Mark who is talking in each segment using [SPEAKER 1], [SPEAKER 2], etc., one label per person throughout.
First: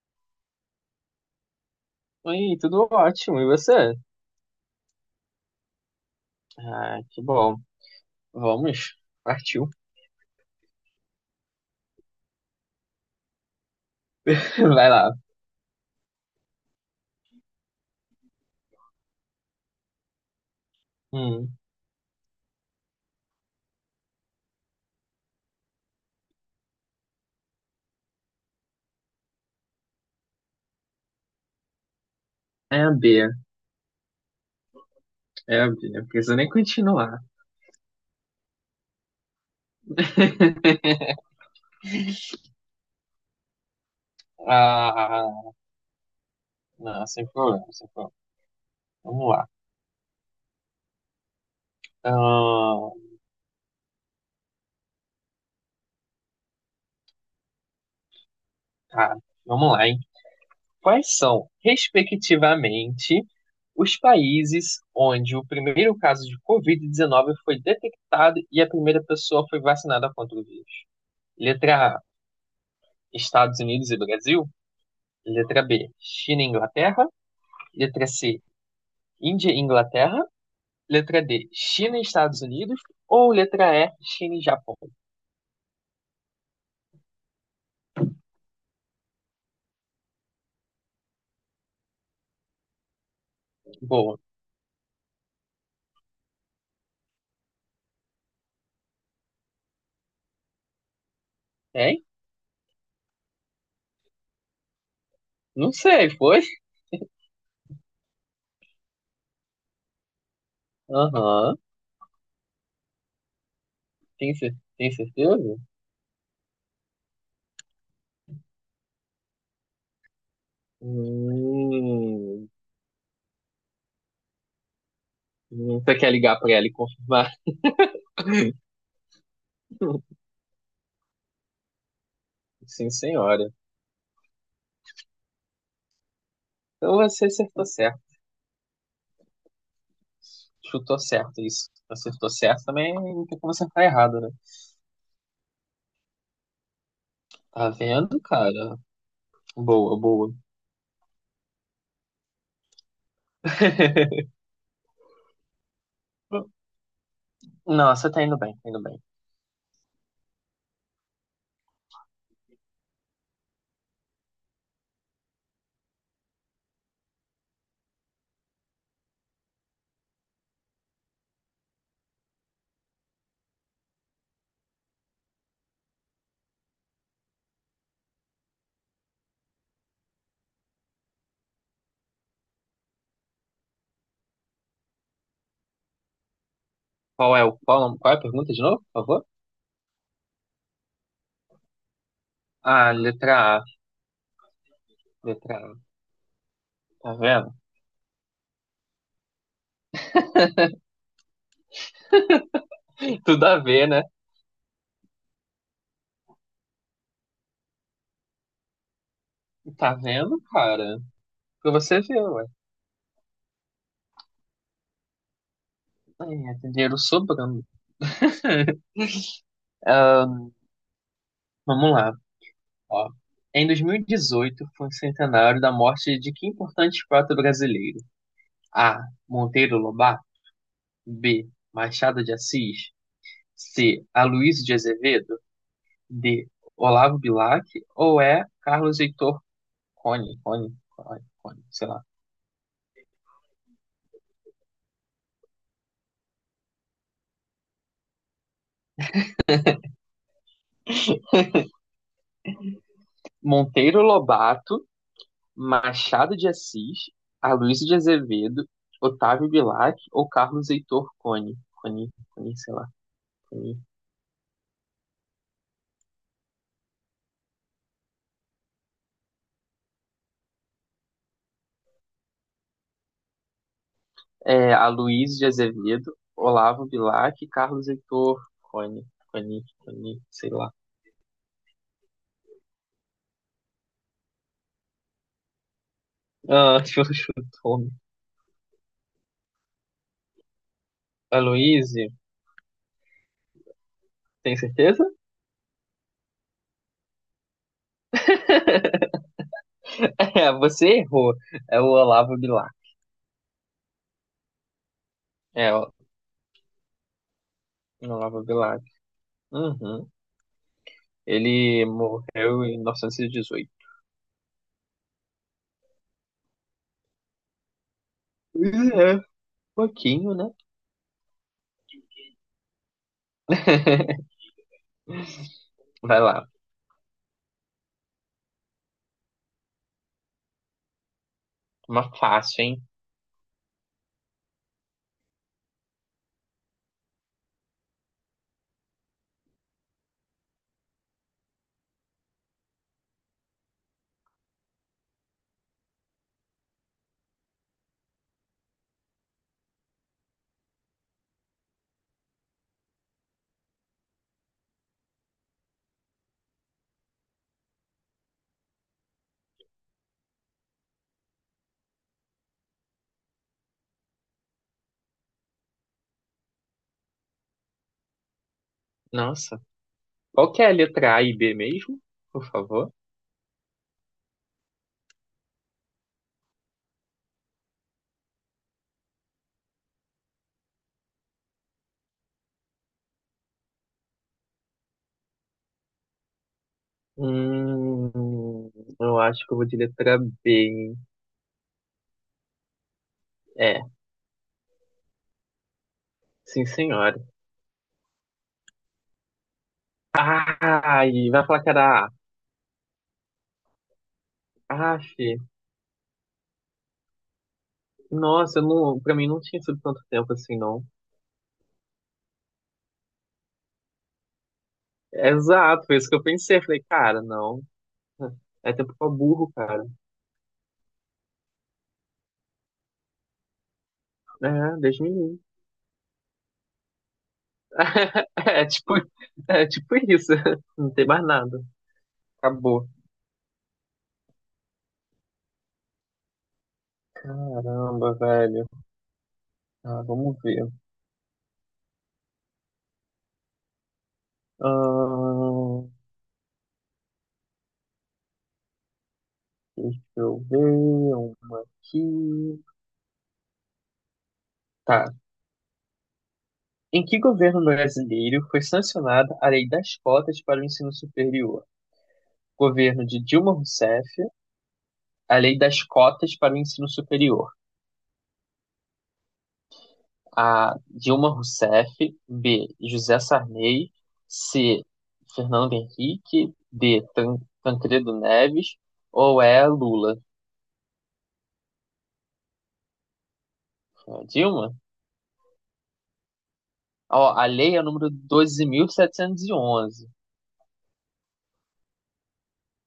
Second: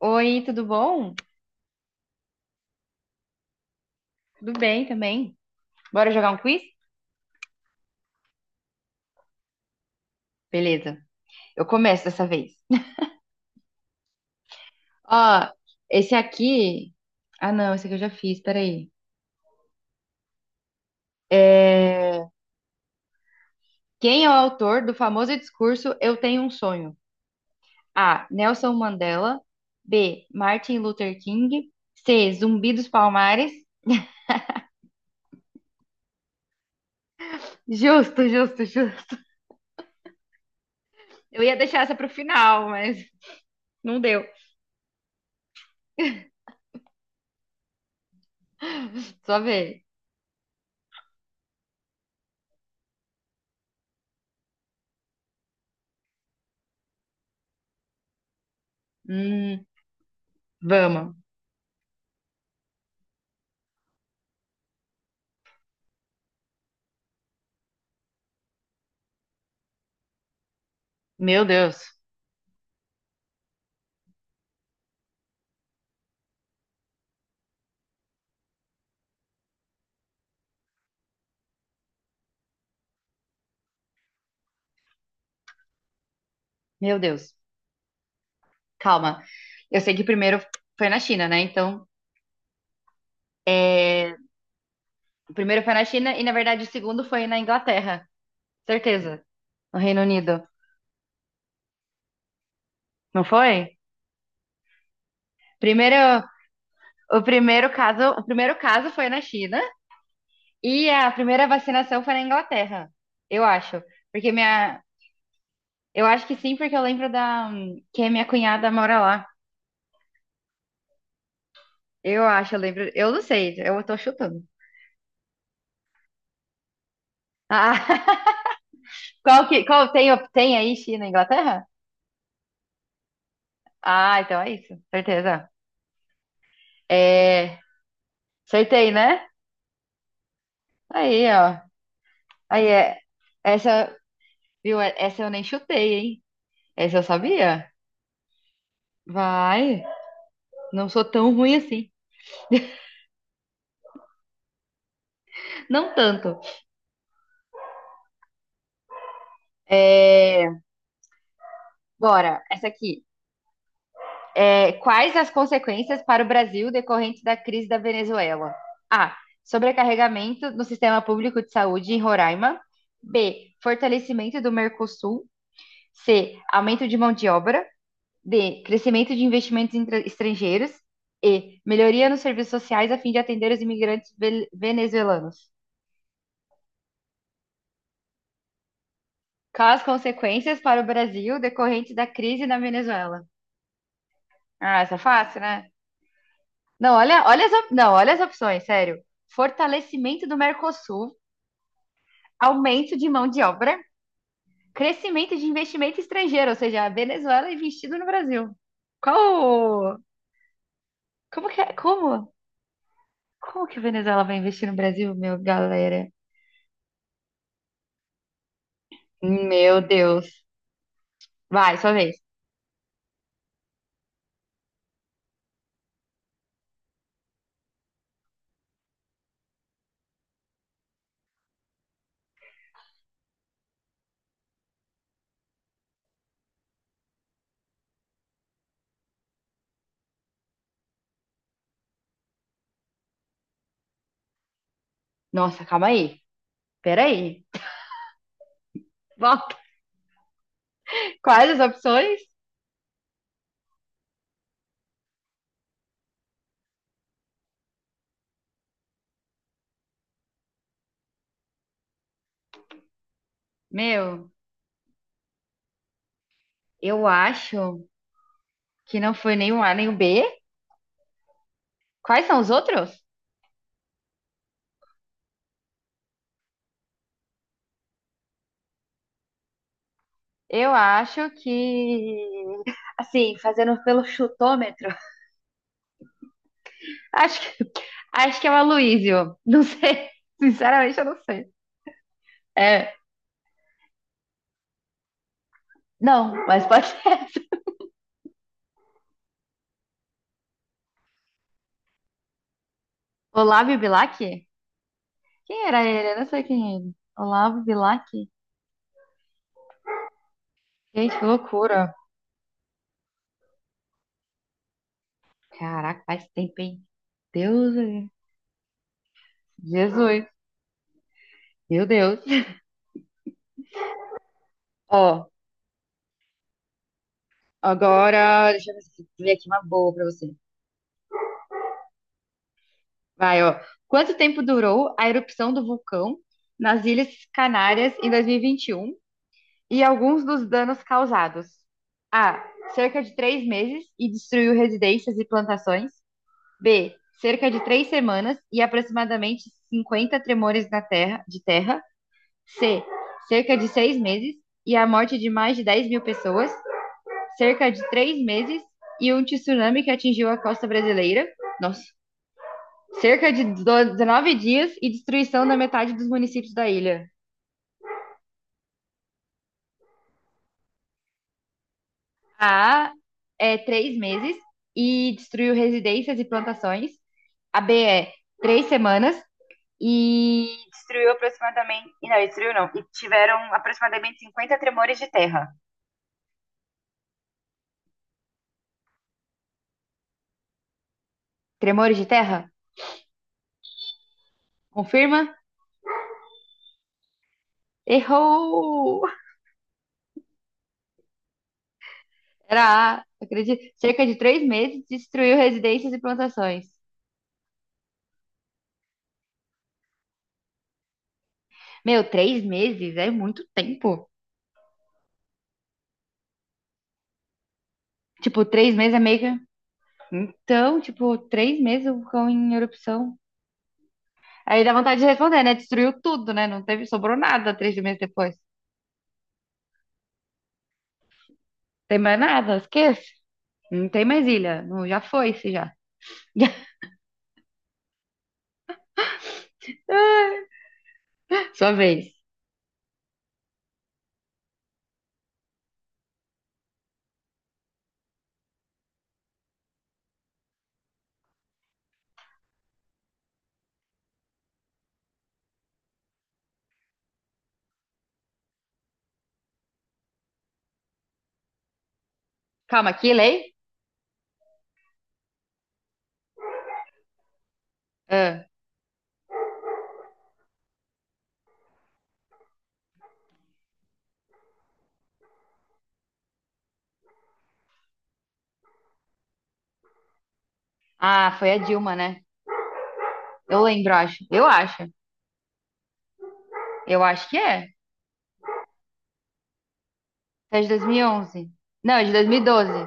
[SPEAKER 1] Oi, tudo bom?
[SPEAKER 2] Oi, tudo ótimo. E você?
[SPEAKER 1] Tudo bem também? Bora jogar um quiz?
[SPEAKER 2] Ah, que bom. Vamos. Partiu.
[SPEAKER 1] Beleza. Eu começo dessa vez.
[SPEAKER 2] Vai lá.
[SPEAKER 1] Ó, esse aqui. Ah, não, esse aqui eu já fiz, peraí.
[SPEAKER 2] Hum,
[SPEAKER 1] É... Quem é o autor do famoso discurso Eu Tenho um Sonho? A. Nelson Mandela. B. Martin Luther King. C. Zumbi
[SPEAKER 2] é
[SPEAKER 1] dos
[SPEAKER 2] a B.
[SPEAKER 1] Palmares.
[SPEAKER 2] É a B. Não precisa nem continuar.
[SPEAKER 1] Justo, justo, justo. Eu ia deixar essa pro final, mas não deu.
[SPEAKER 2] Ah, não, sem problema, sem problema. Vamos
[SPEAKER 1] Só
[SPEAKER 2] lá.
[SPEAKER 1] ver.
[SPEAKER 2] Ah, tá,
[SPEAKER 1] Hum,
[SPEAKER 2] vamos lá, hein?
[SPEAKER 1] vamos.
[SPEAKER 2] Quais são, respectivamente, os países onde o primeiro caso de Covid-19 foi detectado e a primeira pessoa foi vacinada contra o vírus?
[SPEAKER 1] Meu
[SPEAKER 2] Letra
[SPEAKER 1] Deus.
[SPEAKER 2] A, Estados Unidos e Brasil. Letra B, China e Inglaterra. Letra C, Índia e Inglaterra. Letra D, China e Estados Unidos. Ou letra E, China e Japão.
[SPEAKER 1] Meu Deus. Calma. Eu sei que o primeiro foi na China, né? Então, é,
[SPEAKER 2] Boa.
[SPEAKER 1] o primeiro foi na China e, na verdade, o segundo foi na Inglaterra. Certeza. No Reino Unido.
[SPEAKER 2] Hein?
[SPEAKER 1] Não foi?
[SPEAKER 2] Não
[SPEAKER 1] Primeiro,
[SPEAKER 2] sei, foi?
[SPEAKER 1] o primeiro caso foi na China e a primeira
[SPEAKER 2] Aham.
[SPEAKER 1] vacinação foi na Inglaterra. Eu acho. Porque
[SPEAKER 2] Tem,
[SPEAKER 1] minha.
[SPEAKER 2] tem certeza?
[SPEAKER 1] Eu acho que sim, porque eu lembro da. Que a minha cunhada mora lá. Eu
[SPEAKER 2] Hum,
[SPEAKER 1] acho, eu lembro. Eu não sei, eu tô chutando.
[SPEAKER 2] você quer ligar pra ela e confirmar?
[SPEAKER 1] Ah, qual que. Qual, tem aí China e Inglaterra?
[SPEAKER 2] Sim, senhora.
[SPEAKER 1] Ah, então é isso. Certeza.
[SPEAKER 2] Então você
[SPEAKER 1] É,
[SPEAKER 2] acertou certo.
[SPEAKER 1] acertei, né?
[SPEAKER 2] Chutou
[SPEAKER 1] Aí,
[SPEAKER 2] certo
[SPEAKER 1] ó.
[SPEAKER 2] isso. Acertou certo
[SPEAKER 1] Aí
[SPEAKER 2] também,
[SPEAKER 1] é.
[SPEAKER 2] não tem como acertar
[SPEAKER 1] Essa,
[SPEAKER 2] errado, né?
[SPEAKER 1] viu? É- Essa eu nem chutei, hein? Essa eu sabia.
[SPEAKER 2] Tá vendo, cara?
[SPEAKER 1] Vai.
[SPEAKER 2] Boa, boa.
[SPEAKER 1] Não sou tão ruim assim. Não tanto.
[SPEAKER 2] Não, você tá indo bem, tá indo bem.
[SPEAKER 1] É, bora, essa aqui. É, quais as consequências para o Brasil decorrentes da crise da Venezuela? A. Sobrecarregamento no sistema público de saúde em Roraima. B. Fortalecimento do Mercosul. C. Aumento de mão de obra. D. Crescimento de investimentos estrangeiros. E. Melhoria nos serviços sociais a fim de atender os imigrantes venezuelanos.
[SPEAKER 2] Qual é a pergunta de novo, por favor?
[SPEAKER 1] Quais as consequências para o Brasil decorrentes da crise na
[SPEAKER 2] Ah,
[SPEAKER 1] Venezuela?
[SPEAKER 2] letra A,
[SPEAKER 1] Ah, essa é fácil,
[SPEAKER 2] letra
[SPEAKER 1] né?
[SPEAKER 2] A.
[SPEAKER 1] Não,
[SPEAKER 2] Tá
[SPEAKER 1] olha,
[SPEAKER 2] vendo?
[SPEAKER 1] não, olha as opções, sério. Fortalecimento do Mercosul, aumento de mão de
[SPEAKER 2] Tudo a
[SPEAKER 1] obra,
[SPEAKER 2] ver, né?
[SPEAKER 1] crescimento de investimento estrangeiro, ou seja, a Venezuela investindo no Brasil.
[SPEAKER 2] Tá
[SPEAKER 1] Qual?
[SPEAKER 2] vendo, cara?
[SPEAKER 1] Como que
[SPEAKER 2] Pra
[SPEAKER 1] é?
[SPEAKER 2] você ver,
[SPEAKER 1] Como?
[SPEAKER 2] ué.
[SPEAKER 1] Como que a Venezuela vai investir no Brasil, meu galera?
[SPEAKER 2] É, dinheiro sobrando.
[SPEAKER 1] Meu Deus. Vai,
[SPEAKER 2] Vamos
[SPEAKER 1] sua
[SPEAKER 2] lá,
[SPEAKER 1] vez.
[SPEAKER 2] ó. Em 2018 foi o centenário da morte de que importante poeta brasileiro? A. Monteiro Lobato. B. Machado de Assis. C. Aloysio de Azevedo. D. Olavo Bilac. Ou E. Carlos Heitor Cone, Cone, Cone, Cone, sei lá.
[SPEAKER 1] Nossa, calma aí. Peraí. Volta. Quais as opções?
[SPEAKER 2] Monteiro Lobato, Machado de Assis, Aloysio de Azevedo, Otávio Bilac ou Carlos Heitor Cone? Cone, Cone, sei lá, Cone.
[SPEAKER 1] Meu, eu acho que não foi nem o A nem o B. Quais são os outros?
[SPEAKER 2] É, Aloysio de Azevedo, Olavo Bilac, e Carlos Heitor Cone, Cone, Cone, sei
[SPEAKER 1] Eu
[SPEAKER 2] lá.
[SPEAKER 1] acho que. Assim, fazendo pelo chutômetro,
[SPEAKER 2] Ah, deixa eu
[SPEAKER 1] acho que,
[SPEAKER 2] chutar.
[SPEAKER 1] acho que é o Aloysio. Não sei. Sinceramente, eu não sei.
[SPEAKER 2] Aloysio,
[SPEAKER 1] É,
[SPEAKER 2] tem certeza?
[SPEAKER 1] não, mas pode ser.
[SPEAKER 2] É, você errou. É o Olavo Bilac.
[SPEAKER 1] Olavo Bilac? Quem
[SPEAKER 2] É,
[SPEAKER 1] era
[SPEAKER 2] o
[SPEAKER 1] ele? Eu não sei quem é ele. Olavo Bilac?
[SPEAKER 2] Olavo Bilac. Uhum.
[SPEAKER 1] Gente, que
[SPEAKER 2] Ele
[SPEAKER 1] loucura.
[SPEAKER 2] morreu em 1918.
[SPEAKER 1] Caraca, faz tempo, hein? Deus.
[SPEAKER 2] É, um
[SPEAKER 1] Jesus,
[SPEAKER 2] pouquinho, né?
[SPEAKER 1] meu Deus. Ó,
[SPEAKER 2] Vai lá.
[SPEAKER 1] agora, deixa eu ver se- ver aqui uma boa pra você.
[SPEAKER 2] Uma fácil, hein?
[SPEAKER 1] Vai, ó. Quanto tempo durou a erupção do vulcão nas Ilhas Canárias em 2021 e 21 e alguns dos danos causados? A. Cerca de 3 meses e destruiu residências e plantações. B. Cerca de 3 semanas e aproximadamente 50 tremores na terra, de terra. C. Cerca de 6 meses e a morte de mais de 10 mil pessoas. Cerca de três meses e um tsunami que atingiu a costa brasileira. Nossa, cerca de do- 19 dias e destruição da metade dos municípios da ilha.
[SPEAKER 2] Nossa. Qual que é a letra A e B mesmo? Por
[SPEAKER 1] A
[SPEAKER 2] favor.
[SPEAKER 1] é 3 meses e destruiu residências e plantações. A B é 3 semanas e destruiu aproximadamente. E não, destruiu não. E tiveram aproximadamente 50 tremores de terra.
[SPEAKER 2] Hum, eu acho que eu vou de letra B, hein?
[SPEAKER 1] Tremores de terra?
[SPEAKER 2] É,
[SPEAKER 1] Confirma?
[SPEAKER 2] sim, senhora.
[SPEAKER 1] Errou!
[SPEAKER 2] Ai, vai falar que era A.
[SPEAKER 1] Era A, acredito. Cerca de 3 meses
[SPEAKER 2] Aff,
[SPEAKER 1] destruiu residências e plantações.
[SPEAKER 2] nossa, eu não, pra mim não tinha sido tanto tempo assim, não.
[SPEAKER 1] Meu, 3 meses é muito tempo.
[SPEAKER 2] Exato, foi isso que eu pensei. Falei, cara, não.
[SPEAKER 1] Tipo,
[SPEAKER 2] É
[SPEAKER 1] três
[SPEAKER 2] tempo
[SPEAKER 1] meses é
[SPEAKER 2] pra
[SPEAKER 1] meio que.
[SPEAKER 2] burro, cara.
[SPEAKER 1] Então, tipo, 3 meses o vulcão em erupção. Aí dá
[SPEAKER 2] É,
[SPEAKER 1] vontade
[SPEAKER 2] Deus
[SPEAKER 1] de
[SPEAKER 2] me livre.
[SPEAKER 1] responder, né? Destruiu tudo, né? Não teve, sobrou nada 3 meses depois.
[SPEAKER 2] É tipo, é tipo isso. Não tem mais nada.
[SPEAKER 1] Tem mais nada,
[SPEAKER 2] Acabou.
[SPEAKER 1] esquece. Não tem mais ilha. Não, já foi, se já.
[SPEAKER 2] Caramba, velho. Ah, vamos ver.
[SPEAKER 1] Sua vez.
[SPEAKER 2] Ahn, Deixa eu ver uma aqui. Tá. Em que governo brasileiro foi sancionada a Lei das Cotas para o Ensino Superior?
[SPEAKER 1] Calma,
[SPEAKER 2] Governo
[SPEAKER 1] que
[SPEAKER 2] de Dilma
[SPEAKER 1] lei?
[SPEAKER 2] Rousseff, a Lei das Cotas para o Ensino Superior.
[SPEAKER 1] Ah,
[SPEAKER 2] A. Dilma Rousseff. B. José Sarney. C. Fernando Henrique. D. Tancredo Neves. Ou é Lula?
[SPEAKER 1] Ah, foi a Dilma, né? Eu lembro, acho. Eu
[SPEAKER 2] Dilma?
[SPEAKER 1] acho. Eu acho
[SPEAKER 2] Ó,
[SPEAKER 1] que
[SPEAKER 2] a
[SPEAKER 1] é.
[SPEAKER 2] lei é o número 12.711.
[SPEAKER 1] É de 2011. Não, é de 2012.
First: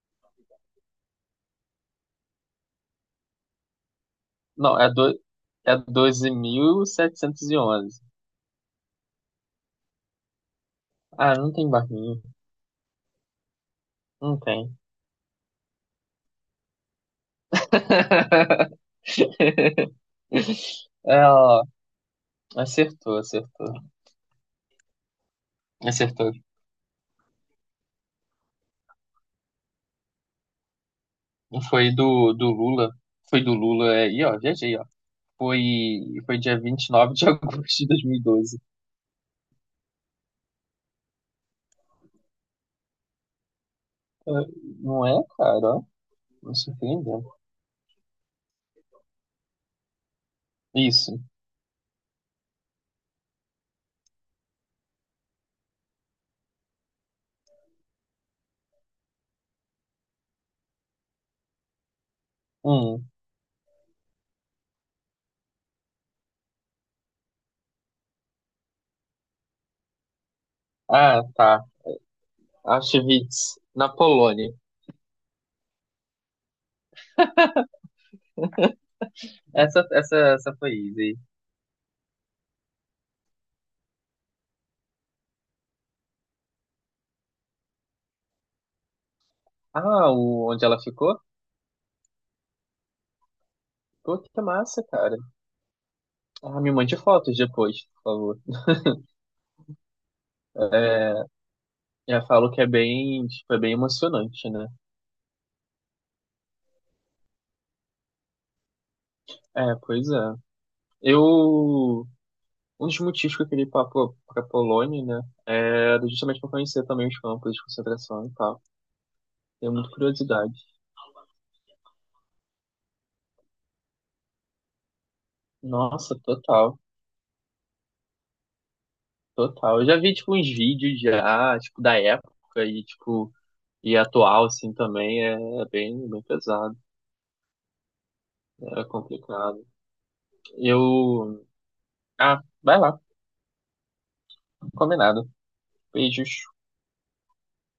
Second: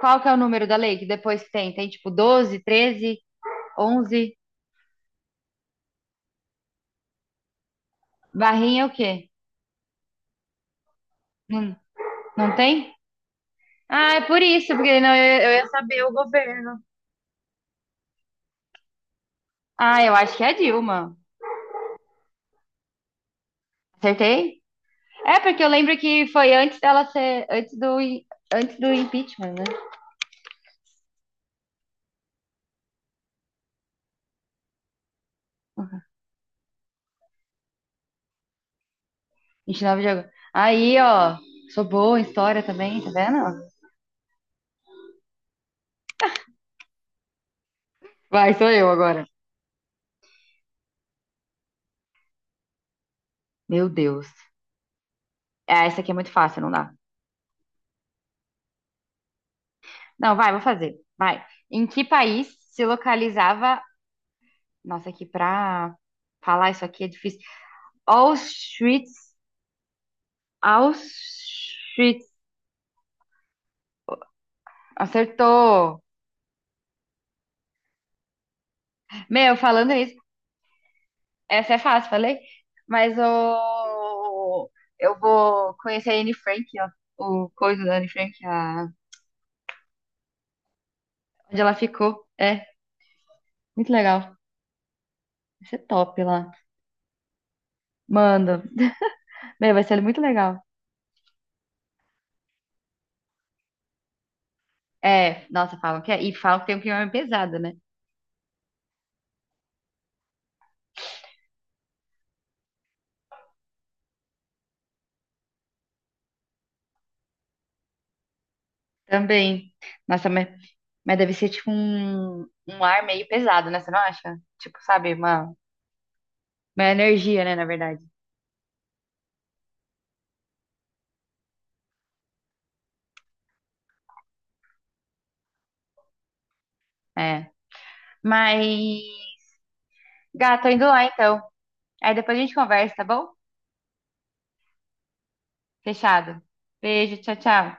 [SPEAKER 1] Qual que é o número da lei que depois tem? Tem tipo 12 13 onze.
[SPEAKER 2] Não, é, do, é 12.711.
[SPEAKER 1] Barrinha é o quê?
[SPEAKER 2] Ah, não tem
[SPEAKER 1] Não,
[SPEAKER 2] barrinho.
[SPEAKER 1] não tem? Ah, é
[SPEAKER 2] Não
[SPEAKER 1] por isso,
[SPEAKER 2] tem.
[SPEAKER 1] porque não, eu ia saber o governo. Ah, eu acho que é Dilma.
[SPEAKER 2] É, ó, acertou, acertou.
[SPEAKER 1] Acertei? É, porque eu lembro que
[SPEAKER 2] Acertou.
[SPEAKER 1] foi antes dela ser, antes do impeachment, né?
[SPEAKER 2] Foi do Lula. Foi do Lula aí, ó. GG, ó. Foi, foi dia 29 de agosto de 2012.
[SPEAKER 1] 29 de agosto. Aí, ó, sou boa em história também, tá vendo?
[SPEAKER 2] É, não é, cara? Ó. Me surpreendeu.
[SPEAKER 1] Vai, sou eu agora.
[SPEAKER 2] Isso.
[SPEAKER 1] Meu Deus. Ah, essa aqui é muito fácil, não dá. Não, vai, vou fazer. Vai. Em que país se
[SPEAKER 2] Hum.
[SPEAKER 1] localizava... Nossa, aqui pra falar isso aqui é difícil. Auschwitz
[SPEAKER 2] Ah, tá.
[SPEAKER 1] Auschwitz.
[SPEAKER 2] Auschwitz, na Polônia.
[SPEAKER 1] Acertou. Meu,
[SPEAKER 2] Essa,
[SPEAKER 1] falando
[SPEAKER 2] essa,
[SPEAKER 1] nisso,
[SPEAKER 2] essa foi easy.
[SPEAKER 1] essa é fácil, falei? Mas o... eu vou conhecer a Anne Frank, ó. O coisa da Anne Frank,
[SPEAKER 2] Ah, o, onde ela ficou?
[SPEAKER 1] onde ela ficou. É, muito
[SPEAKER 2] Pô,
[SPEAKER 1] legal.
[SPEAKER 2] que massa, cara.
[SPEAKER 1] Vai ser top lá.
[SPEAKER 2] Ah, me mande fotos depois, por favor.
[SPEAKER 1] Manda. Meu, vai ser muito legal.
[SPEAKER 2] É, já falo que é bem, tipo, é bem emocionante, né?
[SPEAKER 1] É, nossa, falam que é. E falam que tem um clima pesado, né?
[SPEAKER 2] É, pois é. Eu, um dos motivos que eu queria ir pra, pra Polônia, né, era justamente pra conhecer também os campos de concentração e tal.
[SPEAKER 1] Também.
[SPEAKER 2] Tenho muita
[SPEAKER 1] Nossa, mas,
[SPEAKER 2] curiosidade.
[SPEAKER 1] mas deve ser tipo um ar meio pesado, né? Você não acha? Tipo, sabe, uma,
[SPEAKER 2] Nossa, total,
[SPEAKER 1] uma energia, né, na verdade.
[SPEAKER 2] total. Eu já vi, tipo, uns vídeos já, tipo, da época e, tipo, e atual, assim, também é bem, bem pesado.
[SPEAKER 1] É. Mas,
[SPEAKER 2] É complicado.
[SPEAKER 1] gato, tô indo lá então.
[SPEAKER 2] Eu...
[SPEAKER 1] Aí depois a
[SPEAKER 2] Ah,
[SPEAKER 1] gente
[SPEAKER 2] vai
[SPEAKER 1] conversa,
[SPEAKER 2] lá.
[SPEAKER 1] tá bom?
[SPEAKER 2] Combinado.
[SPEAKER 1] Fechado.
[SPEAKER 2] Beijos.
[SPEAKER 1] Beijo, tchau, tchau.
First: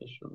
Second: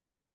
[SPEAKER 2] Deixa